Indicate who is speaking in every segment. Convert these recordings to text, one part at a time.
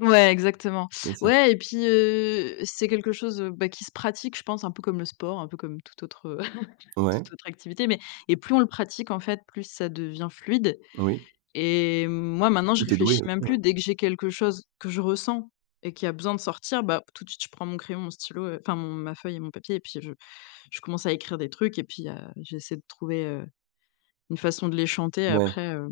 Speaker 1: Ouais, exactement.
Speaker 2: Et ça
Speaker 1: Ouais et pis, heu, c'est quelque chose, heu, bah, qui se pratique, je pense, un peu comme le sport, un peu comme toute autre, heu,
Speaker 2: Ouais.
Speaker 1: tout autre activité. Mais, et plus on le pratique en fait, plus ça devient fluide
Speaker 2: Oui.
Speaker 1: et moi maintenant je
Speaker 2: Mmh, tu es
Speaker 1: réfléchis
Speaker 2: douée aussi,
Speaker 1: même
Speaker 2: oui.
Speaker 1: plus. Dès que j'ai quelque chose que je ressens et qui a besoin de sortir, bah, tout de suite je prends mon crayon, mon stylo, heu, enfin mon ma feuille et mon papier et puis je je commence à écrire des trucs, et puis, heu, j'essaie de trouver, heu, une façon de les chanter.
Speaker 2: Ouais.
Speaker 1: Après, heu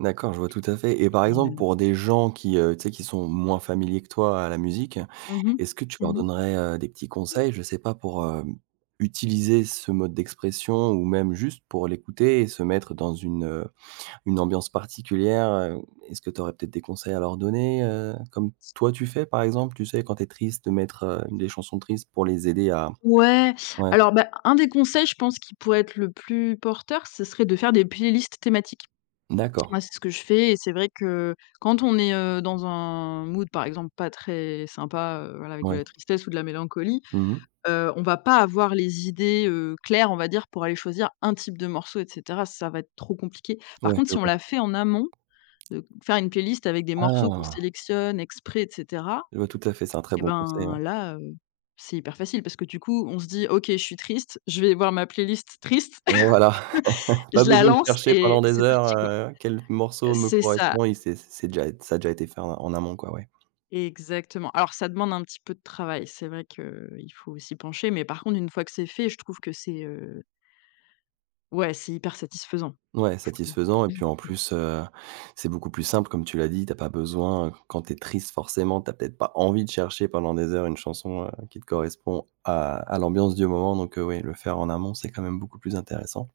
Speaker 2: D'accord, je vois tout à fait, et par
Speaker 1: et
Speaker 2: exemple,
Speaker 1: hem
Speaker 2: pour des gens qui, heu, tu sais, qui sont moins familiers que toi à la musique,
Speaker 1: Mmh mh.
Speaker 2: est-ce que tu leur
Speaker 1: Mmh mh.
Speaker 2: donnerais, heu, des petits conseils? Je sais pas, pour, heu, utiliser ce mode d'expression ou même juste pour l'écouter et se mettre dans une, heu, une ambiance particulière, heu, est-ce que tu aurais peut-être des conseils à leur donner? Heu, comme toi tu fais par exemple. Tu sais, quand tu es triste de mettre, heu, des chansons tristes pour les aider à
Speaker 1: Ouais.
Speaker 2: ouais.
Speaker 1: Alors, bah, un des conseils, je pense, qui pourrait être le plus porteur, ce serait de faire des playlists thématiques. Moi
Speaker 2: D'accord.
Speaker 1: c'est ce que je fais, et c'est vrai que quand on est, heu, dans un mood par exemple pas très sympa, heu, voilà, avec de
Speaker 2: Mouais.
Speaker 1: la tristesse ou de la mélancolie,
Speaker 2: Mmh mh.
Speaker 1: heu, on va pas avoir les idées, heu, claires, on va dire. Pour aller choisir un type de morceaux et cetera, ça va être trop compliqué. Par
Speaker 2: Ouais.
Speaker 1: contre
Speaker 2: Je
Speaker 1: si on
Speaker 2: vois.
Speaker 1: l'a fait en amont, heu, faire une playlist avec des morceaux qu'on
Speaker 2: Ah.
Speaker 1: sélectionne exprès et cetera
Speaker 2: Je vois tout à fait, c'est un très
Speaker 1: et
Speaker 2: bon conseil.
Speaker 1: ben
Speaker 2: Ouais.
Speaker 1: là, heu, c'est hyper facile parce que du coup on se dit: «OK. Je suis triste, je vais voir ma playlist triste
Speaker 2: Voilà
Speaker 1: et
Speaker 2: pas
Speaker 1: je la
Speaker 2: besoin de
Speaker 1: lance,
Speaker 2: chercher
Speaker 1: et
Speaker 2: pendant
Speaker 1: et
Speaker 2: des
Speaker 1: c'est parti
Speaker 2: heures,
Speaker 1: quoi»
Speaker 2: heu, quel
Speaker 1: heu,
Speaker 2: morceau me
Speaker 1: c'est ça.
Speaker 2: correspond et c'est c'est déjà ça a déjà été fait en en amont quoi. Ouais.
Speaker 1: Exactement. Alors ça demande un petit peu de travail. C'est vrai qu'il faut s'y pencher, mais par contre une fois que c'est fait, je trouve que c'est, heu ouais, c'est hyper satisfaisant
Speaker 2: Ouais,
Speaker 1: je trouve.
Speaker 2: satisfaisant et puis en
Speaker 1: Mmh.
Speaker 2: plus, heu, c'est beaucoup plus simple comme tu l'as dit. Tu as pas besoin, heu, quand tu es triste forcément tu as peut-être pas envie de chercher pendant des heures une chanson, heu, qui te correspond à à l'ambiance du moment, donc, heu, oui, le faire en amont, c'est quand même beaucoup plus intéressant.